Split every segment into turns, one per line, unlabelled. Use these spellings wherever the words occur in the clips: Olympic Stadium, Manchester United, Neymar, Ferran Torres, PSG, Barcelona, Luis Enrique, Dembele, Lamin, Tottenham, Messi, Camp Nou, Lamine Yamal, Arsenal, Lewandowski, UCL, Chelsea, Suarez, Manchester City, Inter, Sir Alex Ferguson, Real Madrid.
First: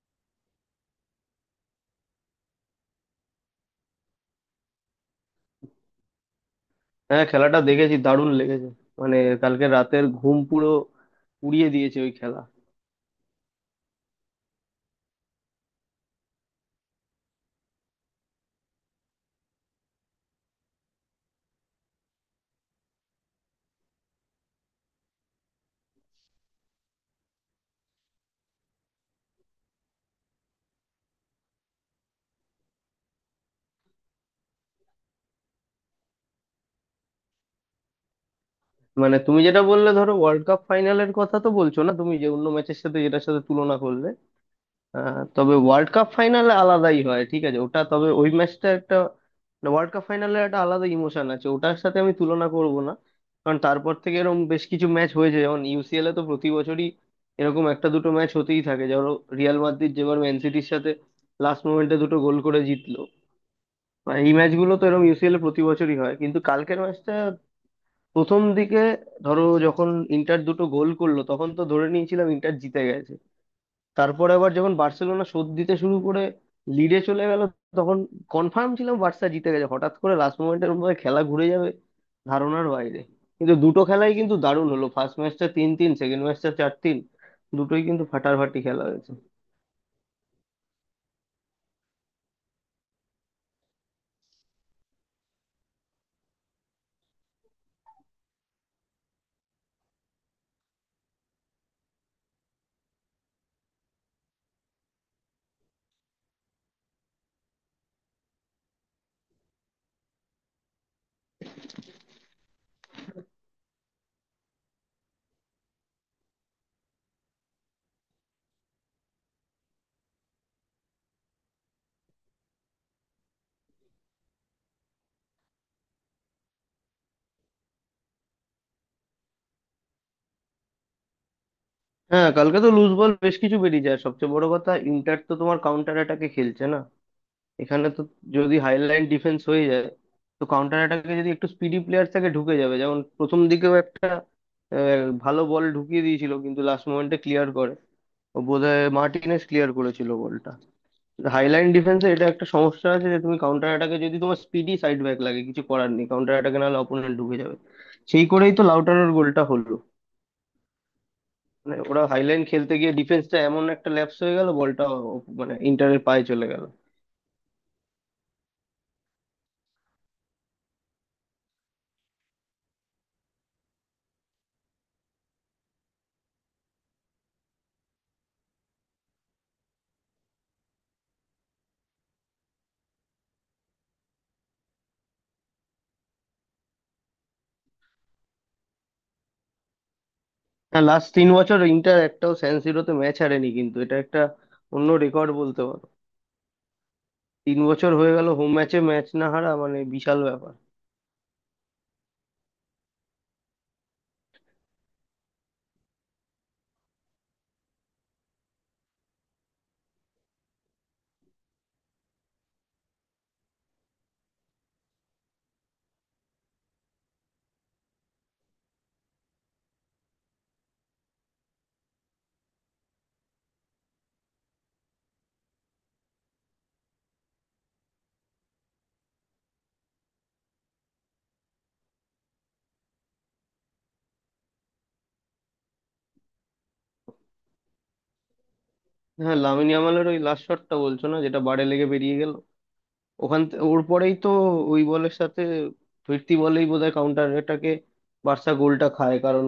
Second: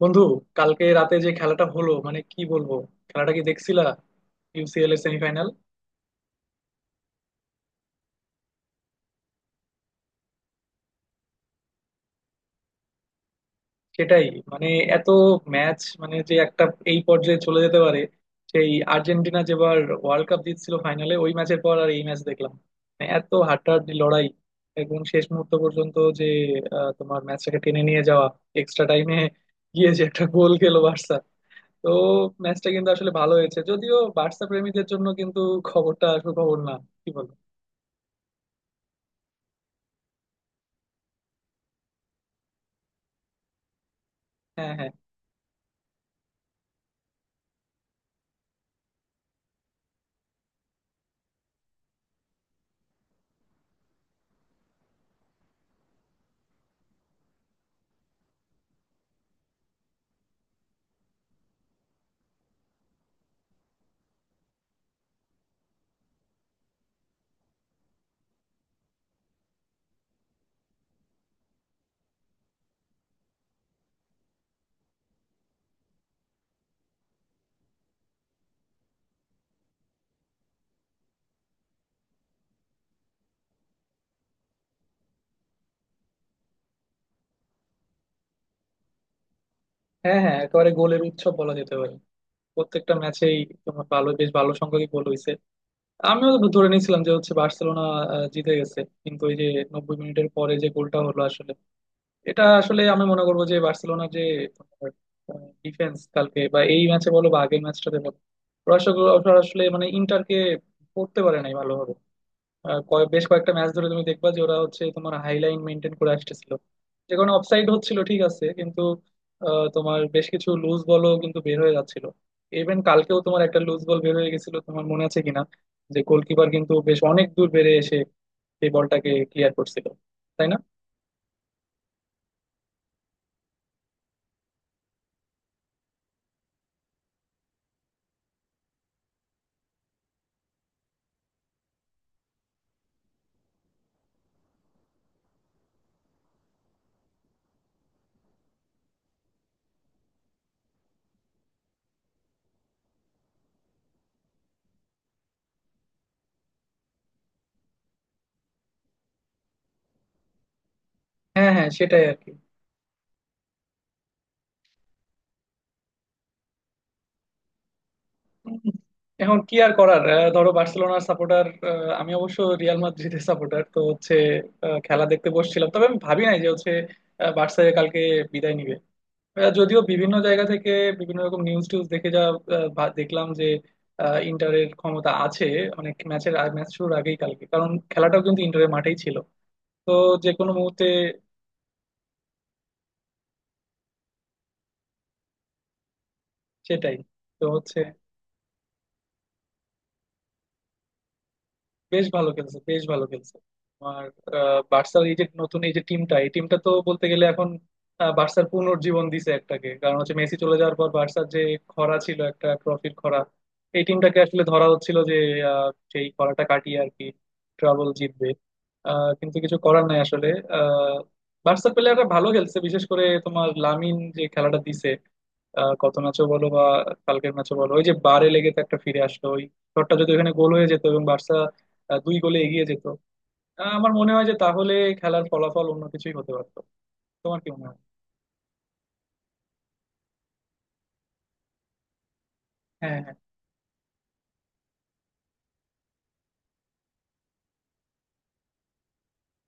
বন্ধু, কালকে রাতে যে খেলাটা হলো মানে কি বলবো। খেলাটা কি দেখছিলা? ইউসিএল এর সেমিফাইনাল।
হ্যাঁ, খেলাটা দেখেছি, দারুণ লেগেছে। মানে কালকে রাতের ঘুম পুরো উড়িয়ে দিয়েছে ওই খেলা।
সেটাই। মানে এত ম্যাচ মানে যে একটা এই পর্যায়ে চলে যেতে পারে। সেই আর্জেন্টিনা যেবার ওয়ার্ল্ড কাপ জিতছিল ফাইনালে ওই ম্যাচের পর আর এই ম্যাচ দেখলাম। মানে এত হাড্ডাহাড্ডি লড়াই, একদম শেষ মুহূর্ত পর্যন্ত যে তোমার ম্যাচটাকে টেনে নিয়ে যাওয়া, এক্সট্রা টাইমে গিয়ে যে একটা গোল খেলো বার্সা। তো ম্যাচটা কিন্তু আসলে ভালো হয়েছে, যদিও বার্সা প্রেমীদের জন্য কিন্তু খবরটা সুখবর না। কি বল?
মানে তুমি যেটা বললে ধরো ওয়ার্ল্ড কাপ ফাইনালের কথা তো বলছো না তুমি, যে অন্য ম্যাচের সাথে যেটার সাথে তুলনা করলে।
হ্যাঁ, হ্যাঁ,
তবে ওয়ার্ল্ড কাপ ফাইনালে আলাদাই হয়, ঠিক আছে ওটা। তবে ওই ম্যাচটা একটা, মানে ওয়ার্ল্ড কাপ ফাইনালের একটা আলাদা ইমোশন আছে, ওটার সাথে আমি তুলনা করব না। কারণ তারপর থেকে এরকম বেশ কিছু ম্যাচ হয়েছে, যেমন ইউসিএল এ তো প্রতি বছরই এরকম একটা দুটো ম্যাচ হতেই থাকে। ধরো রিয়াল মাদ্রিদ যেবার ম্যান সিটির সাথে লাস্ট মোমেন্টে দুটো গোল করে জিতলো, বা এই ম্যাচগুলো তো এরকম ইউসিএল এ প্রতি বছরই হয়। কিন্তু কালকের ম্যাচটা প্রথম দিকে, ধরো যখন ইন্টার দুটো গোল করলো তখন তো ধরে নিয়েছিলাম ইন্টার জিতে গেছে। তারপরে আবার যখন বার্সেলোনা শোধ দিতে শুরু করে লিডে চলে গেল, তখন কনফার্ম ছিলাম বার্সা জিতে গেছে। হঠাৎ করে লাস্ট মোমেন্টের মধ্যে খেলা ঘুরে যাবে, ধারণার বাইরে। কিন্তু দুটো খেলাই কিন্তু দারুণ হলো, ফার্স্ট ম্যাচটা 3-3, সেকেন্ড ম্যাচটা 4-3। দুটোই কিন্তু ফাটাফাটি খেলা হয়েছে।
হ্যাঁ, হ্যাঁ, একেবারে গোলের উৎসব বলা যেতে পারে প্রত্যেকটা ম্যাচেই। তোমার ভালো, বেশ ভালো সংখ্যক গোল হয়েছে। আমিও ধরে নিয়েছিলাম যে হচ্ছে বার্সেলোনা জিতে গেছে, কিন্তু ওই যে 90 মিনিটের পরে যে গোলটা হলো আসলে, এটা আসলে আমি মনে করবো যে বার্সেলোনার যে ডিফেন্স কালকে বা এই ম্যাচে বলো বা আগের ম্যাচটাতে বলো, ওরা আসলে ওরা আসলে মানে ইন্টারকে পড়তে পারে নাই ভালোভাবে। বেশ কয়েকটা ম্যাচ ধরে তুমি দেখবা যে ওরা হচ্ছে তোমার হাইলাইন মেনটেন করে আসতেছিল, যে কারণে অফসাইড হচ্ছিল, ঠিক আছে, কিন্তু তোমার বেশ কিছু লুজ বলও কিন্তু বের হয়ে যাচ্ছিল। ইভেন কালকেও তোমার একটা লুজ বল বের হয়ে গেছিল, তোমার মনে আছে কিনা, যে গোলকিপার কিন্তু বেশ অনেক দূর বেড়ে এসে এই বলটাকে ক্লিয়ার করছিল। তাই না?
হ্যাঁ, কালকে তো লুজ বল বেশ কিছু বেরিয়ে যায়। সবচেয়ে বড় কথা, ইন্টার তো তোমার কাউন্টার অ্যাটাকে খেলছে না। এখানে তো যদি হাইলাইন ডিফেন্স হয়ে যায়, তো কাউন্টার অ্যাটাকে যদি একটু স্পিডি প্লেয়ার থাকে ঢুকে যাবে। যেমন প্রথম দিকেও একটা ভালো বল ঢুকিয়ে দিয়েছিল, কিন্তু লাস্ট মোমেন্টে ক্লিয়ার করে। ও বোধহয় মার্টিনেস ক্লিয়ার করেছিল বলটা। হাইলাইন ডিফেন্সে এটা একটা সমস্যা আছে, যে তুমি কাউন্টার অ্যাটাকে যদি তোমার স্পিডি সাইড ব্যাক লাগে, কিছু করার নেই কাউন্টার অ্যাটাকে, নাহলে অপোনেন্ট ঢুকে যাবে। সেই করেই তো লাউটারের গোলটা হলো।
হ্যাঁ, হ্যাঁ,
মানে ওরা
সেটাই আর কি।
হাইলাইন খেলতে গিয়ে ডিফেন্সটা এমন একটা ল্যাপস হয়ে গেল, বলটা মানে ইন্টারের পায়ে চলে গেল।
হুম। এখন কি আর করার, ধরো বার্সেলোনার সাপোর্টার, আমি অবশ্য রিয়াল মাদ্রিদের সাপোর্টার, তো হচ্ছে খেলা দেখতে বসছিলাম, তবে আমি ভাবি নাই যে হচ্ছে বার্সা কালকে বিদায় নিবে। যদিও বিভিন্ন জায়গা থেকে বিভিন্ন রকম নিউজ টিউজ দেখে যা দেখলাম যে ইন্টারের ক্ষমতা আছে অনেক ম্যাচের, ম্যাচ শুরুর আগেই কালকে, কারণ খেলাটাও কিন্তু ইন্টারের মাঠেই ছিল, তো যে কোনো মুহূর্তে।
হ্যাঁ, লাস্ট 3 বছর ইন্টার একটাও স্যান সিরোতে ম্যাচ হারেনি, কিন্তু এটা একটা অন্য রেকর্ড বলতে পারো।
সেটাই। তো
তিন
হচ্ছে
বছর হয়ে গেল হোম ম্যাচে ম্যাচ না হারা, মানে বিশাল ব্যাপার।
বেশ ভালো খেলছে, বেশ ভালো খেলছে। আমার বার্সার এই যে নতুন এই যে টিমটা, এই টিমটা তো বলতে গেলে এখন বার্সার পুনর্জীবন দিছে একটাকে, কারণ হচ্ছে মেসি চলে যাওয়ার পর বার্সার যে খরা ছিল, একটা ট্রফির খরা, এই টিমটাকে আসলে ধরা হচ্ছিল যে আহ, সেই খরাটা কাটিয়ে আর কি ট্রাবল জিতবে। কিন্তু কিছু করার নাই আসলে। আহ, বার্সার প্লেয়াররা ভালো খেলছে, বিশেষ করে তোমার লামিন যে খেলাটা দিছে গত ম্যাচও বলো বা কালকের ম্যাচও বলো, ওই যে বারে লেগে তো একটা ফিরে আসলো ওই শটটা, যদি ওখানে গোল হয়ে যেত এবং বার্সা 2 গোলে এগিয়ে যেত, আমার মনে হয় যে তাহলে খেলার ফলাফল অন্য কিছুই হতে পারতো। তোমার কি মনে হয়?
হ্যাঁ, লামিন ইয়ামালের ওই লাস্ট শটটা বলছো না, যেটা বারে লেগে বেরিয়ে গেল?
হ্যাঁ, হ্যাঁ,
ওর পরেই তো ওই বলের সাথে ফিরতি বলেই বোধহয় কাউন্টার এটাকে বার্সা গোলটা খায়। কারণ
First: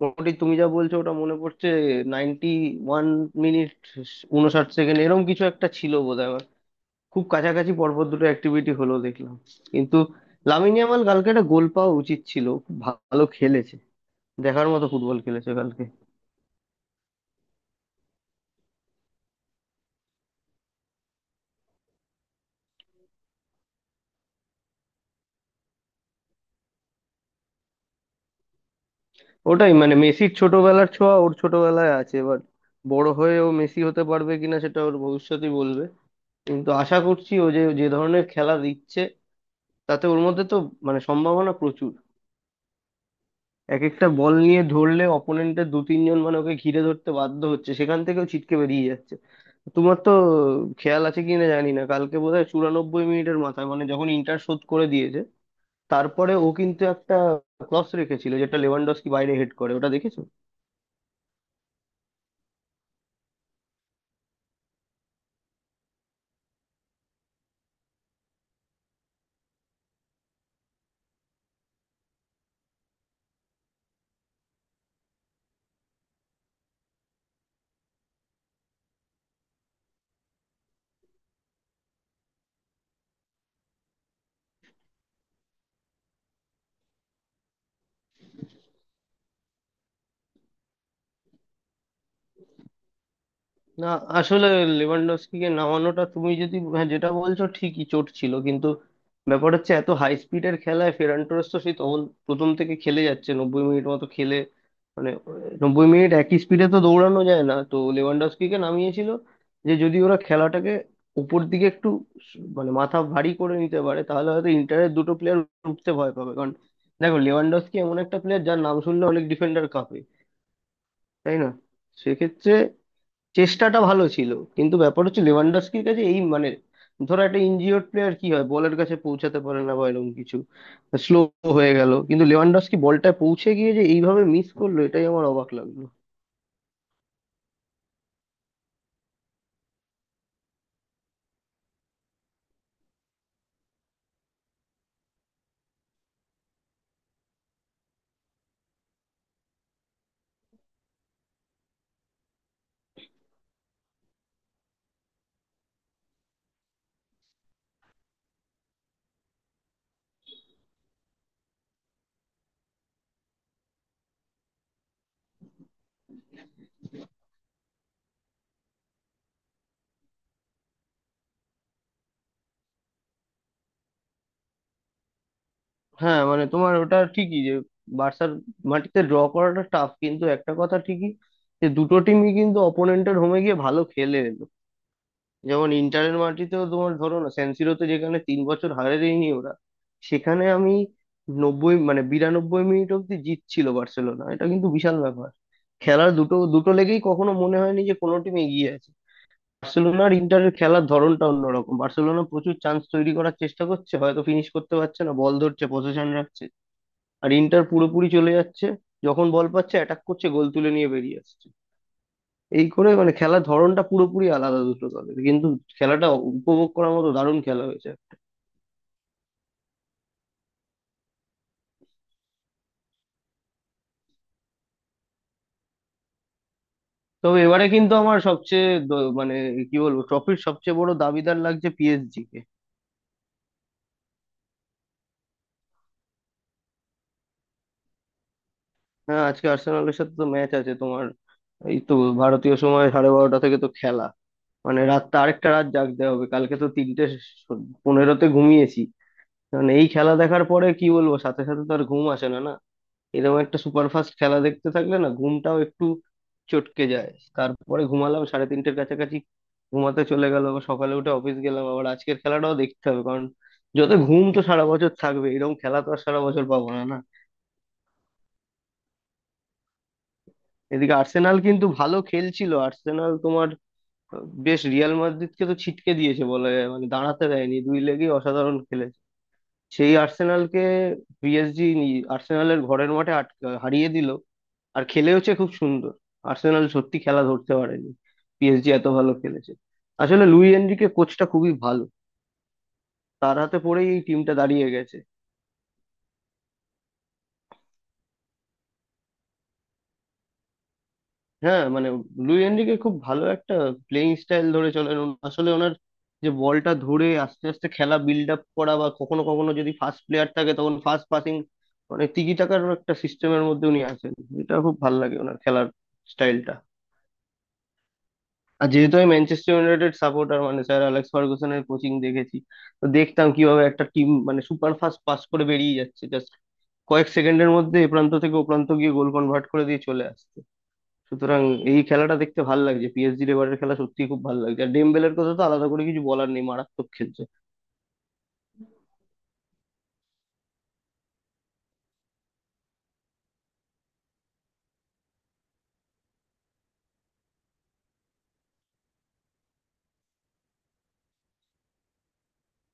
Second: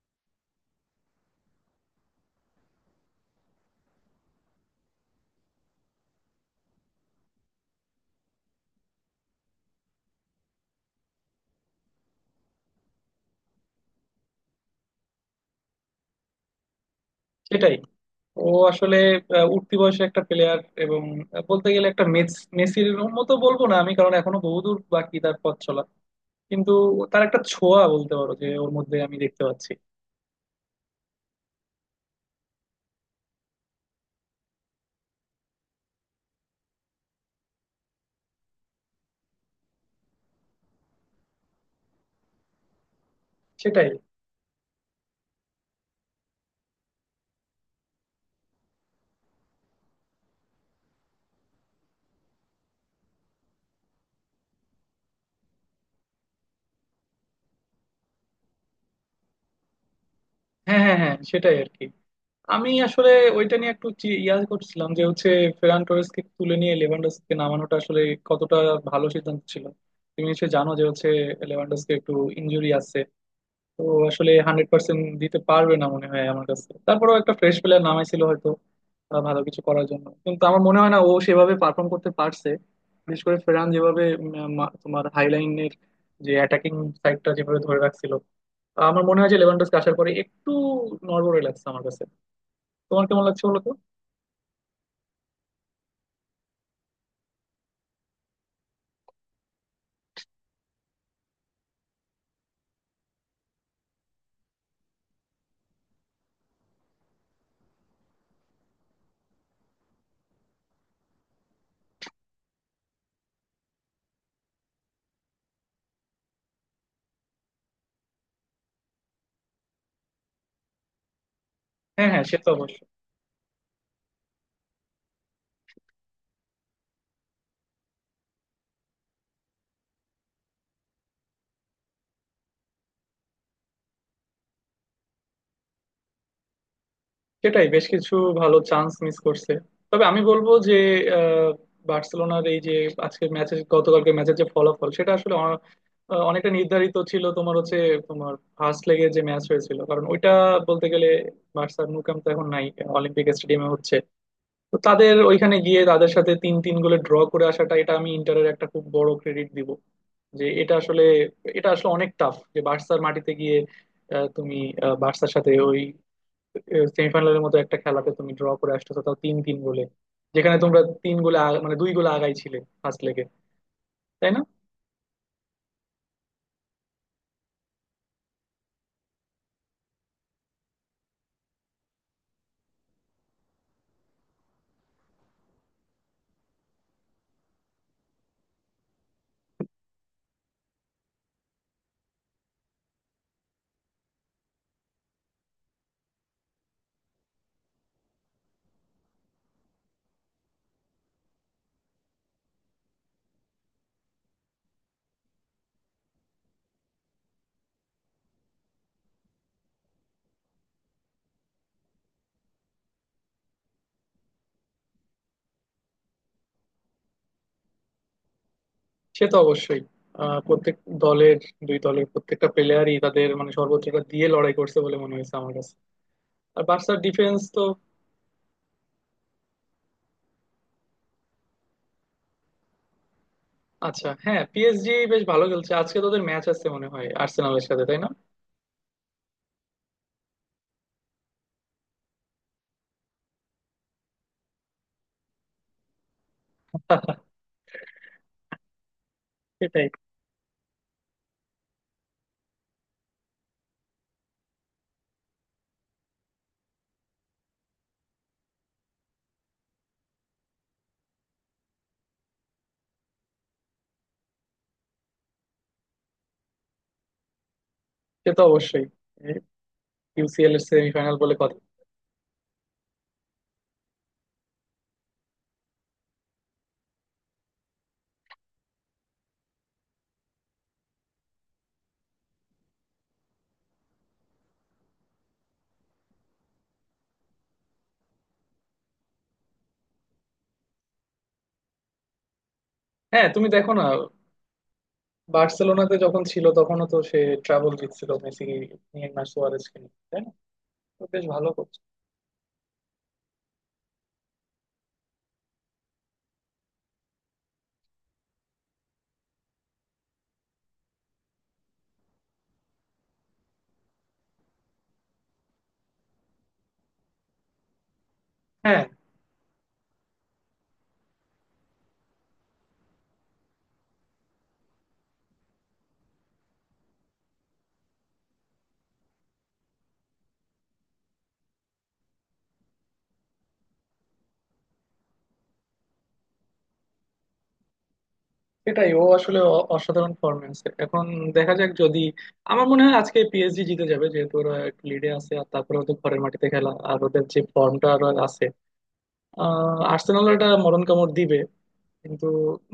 মোটামুটি তুমি যা বলছো ওটা মনে পড়ছে, 91 মিনিট 59 সেকেন্ড এরকম কিছু একটা ছিল বোধহয়। খুব কাছাকাছি পরপর দুটো অ্যাক্টিভিটি হলো দেখলাম। কিন্তু লামিন ইয়ামাল কালকে একটা গোল পাওয়া উচিত ছিল, খুব ভালো খেলেছে, দেখার মতো ফুটবল খেলেছে কালকে।
সেটাই। ও আসলে উঠতি বয়সে একটা প্লেয়ার, এবং বলতে গেলে একটা মেসির মতো বলবো না আমি, কারণ এখনো বহুদূর বাকি তার পথ চলা, কিন্তু তার একটা ছোঁয়া বলতে পারো যে ওর মধ্যে আমি দেখতে পাচ্ছি।
ওটাই, মানে মেসির ছোটবেলার ছোঁয়া ওর ছোটবেলায় আছে এবার। বড় হয়ে ও মেসি হতে পারবে কিনা সেটা ওর ভবিষ্যতই বলবে, কিন্তু আশা করছি ও যে যে ধরনের খেলা দিচ্ছে, তাতে ওর মধ্যে তো মানে সম্ভাবনা প্রচুর। এক
সেটাই।
একটা বল নিয়ে ধরলে অপোনেন্টের দু তিনজন মানে ওকে ঘিরে ধরতে বাধ্য হচ্ছে, সেখান থেকেও ছিটকে বেরিয়ে যাচ্ছে। তোমার তো খেয়াল আছে কিনা জানি না, কালকে বোধহয় চুরানব্বই মিনিটের মাথায়, মানে যখন ইন্টার শোধ করে দিয়েছে তারপরে, ও কিন্তু একটা ক্রস রেখেছিল যেটা লেভানডস্কি বাইরে হেড করে, ওটা দেখেছো?
হ্যাঁ, হ্যাঁ, হ্যাঁ, সেটাই আর কি। আমি আসলে ওইটা নিয়ে একটু ইয়া করছিলাম যে হচ্ছে ফেরান টোরেসকে তুলে নিয়ে লেভানডস্কিকে নামানোটা আসলে কতটা ভালো সিদ্ধান্ত ছিল। তুমি নিশ্চয়ই জানো যে হচ্ছে লেভানডস্কি একটু ইনজুরি আছে, তো আসলে 100% দিতে পারবে না মনে হয় আমার কাছে। তারপরেও একটা ফ্রেশ প্লেয়ার নামাইছিল হয়তো ভালো কিছু করার জন্য, কিন্তু আমার মনে হয় না ও সেভাবে পারফর্ম করতে পারছে। বিশেষ করে ফেরান যেভাবে তোমার হাইলাইনের যে অ্যাটাকিং সাইডটা যেভাবে ধরে রাখছিল, আমার মনে হয় যে লেভানডস্কি আসার পরে একটু নড়বড়ে লাগছে আমার কাছে। তোমার কেমন লাগছে বলো তো?
না, আসলে লেভানডস্কিকে নামানোটা, তুমি যদি হ্যাঁ, যেটা বলছো ঠিকই চোট ছিল, কিন্তু ব্যাপার হচ্ছে এত হাই স্পিডের খেলায় ফেরান টোরেস তো সেই তখন প্রথম থেকে খেলে যাচ্ছে, 90 মিনিট মতো খেলে মানে 90 মিনিট একই স্পিডে তো দৌড়ানো যায় না। তো লেভানডস্কিকে নামিয়েছিল যে যদি ওরা খেলাটাকে উপর দিকে একটু মানে মাথা ভারী করে নিতে পারে, তাহলে হয়তো ইন্টারের দুটো প্লেয়ার উঠতে ভয় পাবে। কারণ দেখো, লেভানডস্কি এমন একটা প্লেয়ার যার নাম শুনলে অনেক ডিফেন্ডার কাঁপে, তাই না?
হ্যাঁ, হ্যাঁ, সে তো
সেক্ষেত্রে
অবশ্যই।
চেষ্টাটা ভালো ছিল, কিন্তু ব্যাপার হচ্ছে লেভানডস্কির কাছে এই মানে, ধরো একটা ইনজিওর প্লেয়ার কি হয়, বলের কাছে পৌঁছাতে পারে না বা এরকম কিছু, স্লো হয়ে গেল। কিন্তু লেভানডস্কি বলটা পৌঁছে গিয়ে যে এইভাবে মিস করলো, এটাই আমার অবাক লাগলো।
সেটাই, বেশ কিছু ভালো চান্স মিস করছে। তবে আমি বলবো যে আহ, বার্সেলোনার এই যে আজকের ম্যাচের, গতকালকে ম্যাচের যে ফলাফল, সেটা আসলে অনেকটা নির্ধারিত ছিল তোমার হচ্ছে তোমার ফার্স্ট লেগে যে ম্যাচ হয়েছিল। কারণ ওইটা বলতে গেলে, বার্সার ন্যু ক্যাম্প তো এখন নাই, অলিম্পিক স্টেডিয়ামে হচ্ছে, তো তাদের ওইখানে গিয়ে তাদের সাথে 3-3 গোলে ড্র করে আসাটা, এটা আমি ইন্টারের একটা খুব বড় ক্রেডিট দিব, যে এটা আসলে অনেক টাফ যে বার্সার মাটিতে গিয়ে তুমি বার্সার সাথে ওই সেমিফাইনালের মতো একটা খেলাতে তুমি ড্র করে আসতেছো তাও 3-3 গোলে, যেখানে তোমরা মানে 2 গোলে আগাই ছিলে ফার্স্ট লেগে। তাই না?
হ্যাঁ, মানে তোমার ওটা ঠিকই যে বার্সার মাটিতে ড্র করাটা টাফ, কিন্তু একটা কথা ঠিকই যে দুটো টিমই কিন্তু অপোনেন্টের হোমে গিয়ে ভালো খেলে এলো। যেমন ইন্টারের মাটিতেও তোমার ধরো না সেনসিরোতে, যেখানে 3 বছর হারে দেয়নি ওরা, সেখানে আমি নব্বই মানে 92 মিনিট অব্দি জিতছিল বার্সেলোনা, এটা কিন্তু বিশাল ব্যাপার। খেলার দুটো দুটো লেগেই কখনো মনে হয়নি যে কোনো টিম এগিয়ে আছে। বার্সেলোনা আর ইন্টারের খেলার ধরনটা অন্যরকম, বার্সেলোনা প্রচুর চান্স তৈরি করার চেষ্টা করছে, হয়তো ফিনিশ করতে পারছে না, বল ধরছে, পজিশন রাখছে। আর ইন্টার পুরোপুরি চলে যাচ্ছে, যখন বল পাচ্ছে অ্যাটাক করছে, গোল তুলে নিয়ে বেরিয়ে আসছে। এই করে মানে খেলার ধরনটা পুরোপুরি আলাদা দুটো দলের, কিন্তু খেলাটা উপভোগ করার মতো দারুণ খেলা হয়েছে।
সে তো অবশ্যই। প্রত্যেক দলের দুই দলের প্রত্যেকটা প্লেয়ারই তাদের মানে সর্বোচ্চটা দিয়ে লড়াই করছে বলে মনে হয়েছে আমার কাছে। আর বার্সার
তবে
ডিফেন্স তো,
এবারে কিন্তু আমার সবচেয়ে মানে কি বলবো, ট্রফির সবচেয়ে বড় দাবিদার লাগছে পিএসজি কে।
আচ্ছা, হ্যাঁ, পিএসজি বেশ ভালো খেলছে। আজকে তোদের ম্যাচ আছে মনে হয় আর্সেনালের সাথে, তাই না?
হ্যাঁ, আজকে আর্সেনালের সাথে তো ম্যাচ আছে তোমার। এই তো ভারতীয় সময় 12:30 থেকে তো খেলা, মানে রাতটা আরেকটা রাত জাগতে হবে। কালকে তো তিনটে পনেরোতে ঘুমিয়েছি। মানে
সেটাই।
এই খেলা দেখার পরে কি বলবো, সাথে সাথে তো আর ঘুম আসে না, না। এরকম একটা সুপারফাস্ট খেলা দেখতে থাকলে না, ঘুমটাও একটু চটকে যায়। তারপরে ঘুমালাম 3:30 কাছাকাছি, ঘুমাতে চলে গেল। আবার সকালে উঠে অফিস গেলাম, আবার আজকের খেলাটাও দেখতে হবে। কারণ যত ঘুম তো সারা বছর থাকবে, এরকম খেলা তো আর সারা বছর পাবো না, না।
সে তো অবশ্যই, ইউসিএল এর
এদিকে
সেমিফাইনাল বলে
আর্সেনাল
কথা।
কিন্তু ভালো খেলছিল। আর্সেনাল তোমার বেশ রিয়াল মাদ্রিদকে তো ছিটকে দিয়েছে বলা যায়, মানে দাঁড়াতে দেয়নি, দুই লেগই অসাধারণ খেলেছে। সেই আর্সেনালকে পিএসজি আর্সেনালের ঘরের মাঠে আটকে হারিয়ে দিল। আর খেলে হচ্ছে খুব সুন্দর। আর্সেনাল সত্যি খেলা ধরতে পারেনি, পিএসজি এত ভালো খেলেছে। আসলে লুই এনরিকে কোচটা খুবই ভালো,
হ্যাঁ,
তার
তুমি
হাতে
দেখো না,
পড়েই এই টিমটা দাঁড়িয়ে গেছে।
বার্সেলোনাতে যখন ছিল তখনও তো সে ট্রাবল জিতছিল মেসি, নেইমার, সুয়ারেজকে নিয়ে, তাই না? তো বেশ ভালো
হ্যাঁ,
করছে।
মানে লুই এনরিকে খুব ভালো একটা প্লেইং স্টাইল ধরে চলেন উনি। আসলে ওনার যে বলটা ধরে আস্তে আস্তে খেলা বিল্ড আপ করা, বা কখনো কখনো যদি ফাস্ট প্লেয়ার থাকে তখন ফাস্ট পাসিং, মানে তিগি টাকার একটা সিস্টেমের মধ্যে উনি আছেন। এটা খুব ভালো লাগে ওনার খেলার স্টাইলটা। আর
হ্যাঁ,
যেহেতু আমি ম্যানচেস্টার ইউনাইটেড সাপোর্টার, মানে স্যার অ্যালেক্স ফার্গুসনের কোচিং দেখেছি, তো দেখতাম কিভাবে একটা টিম মানে সুপার ফাস্ট পাস করে বেরিয়ে যাচ্ছে, জাস্ট কয়েক সেকেন্ডের মধ্যে এ প্রান্ত থেকে ও প্রান্ত গিয়ে গোল কনভার্ট করে দিয়ে চলে আসছে। সুতরাং এই খেলাটা দেখতে ভাল লাগছে, পিএসজির এবারের খেলা সত্যি খুব ভালো লাগছে। আর ডেমবেলের কথা তো আলাদা করে কিছু বলার নেই, মারাত্মক খেলছে।
সেটাই। ও আসলে অসাধারণ ফরম্যান্স। এখন দেখা যাক, যদি আমার মনে হয় আজকে পিএসজি জিতে যাবে যেহেতু ওরা একটু লিডে আছে, আর তারপরে ওদের ঘরের মাটিতে খেলা, আর ওদের যে ফর্মটা আর আছে, আর্সেনাল এটা মরণ কামড় দিবে কিন্তু,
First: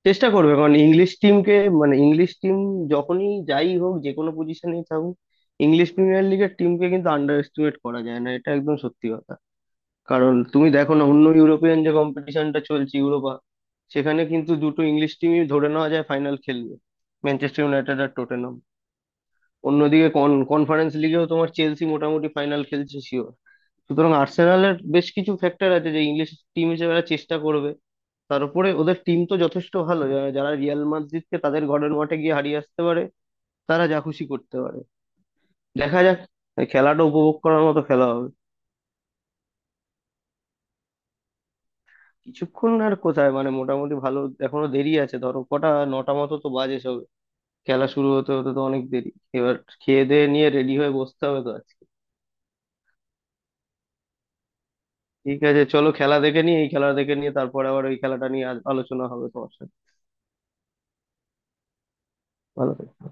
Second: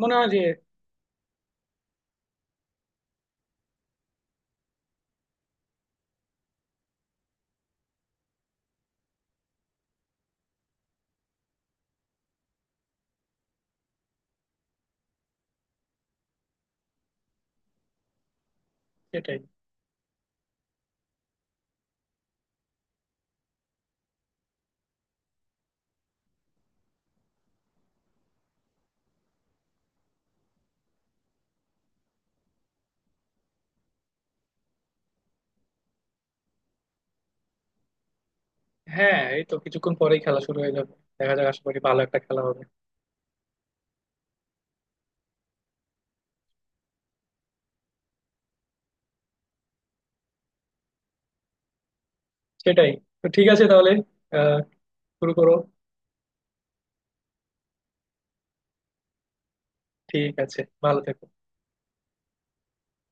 মনে হয়
চেষ্টা
যে
করবে, কারণ ইংলিশ টিমকে, মানে ইংলিশ টিম যখনই, যাই হোক, যে কোনো পজিশনেই থাকুক, ইংলিশ প্রিমিয়ার লিগের টিমকে কিন্তু আন্ডার এস্টিমেট করা যায় না, এটা একদম সত্যি কথা। কারণ তুমি দেখো না, অন্য ইউরোপিয়ান যে কম্পিটিশনটা চলছে, ইউরোপা, সেখানে কিন্তু দুটো ইংলিশ টিমই ধরে নেওয়া যায় ফাইনাল খেলবে, ম্যানচেস্টার ইউনাইটেড আর টটেনহাম।
সেটাই।
অন্যদিকে কনফারেন্স লিগেও তোমার চেলসি মোটামুটি ফাইনাল খেলছে শিওর। সুতরাং আর্সেনালের বেশ কিছু ফ্যাক্টর আছে যে ইংলিশ টিম হিসেবে এরা চেষ্টা করবে। তার উপরে ওদের টিম তো যথেষ্ট ভালো, যারা রিয়াল মাদ্রিদকে তাদের ঘরের মাঠে গিয়ে হারিয়ে আসতে পারে, তারা যা খুশি করতে পারে। দেখা যাক, খেলাটা উপভোগ করার মতো খেলা হবে।
হ্যাঁ, এই তো কিছুক্ষণ পরেই খেলা শুরু হয়ে যাবে, দেখা যাক, আশা করি ভালো একটা খেলা হবে।
কিছুক্ষণ আর কোথায়, মানে মোটামুটি ভালো এখনো দেরি আছে, ধরো কটা নটা মতো তো বাজে সব, খেলা শুরু হতে হতে তো অনেক দেরি। এবার খেয়ে দেয়ে নিয়ে রেডি হয়ে বসতে হবে তো আজকে।
সেটাই। তো ঠিক আছে তাহলে, আহ শুরু
ঠিক
করো।
আছে, চলো খেলা দেখে নিই, এই খেলা দেখে নিয়ে তারপরে আবার ওই খেলাটা নিয়ে আজ আলোচনা হবে তোমার সাথে।
ঠিক আছে। ভালো থেকো।
ভালো থেকো।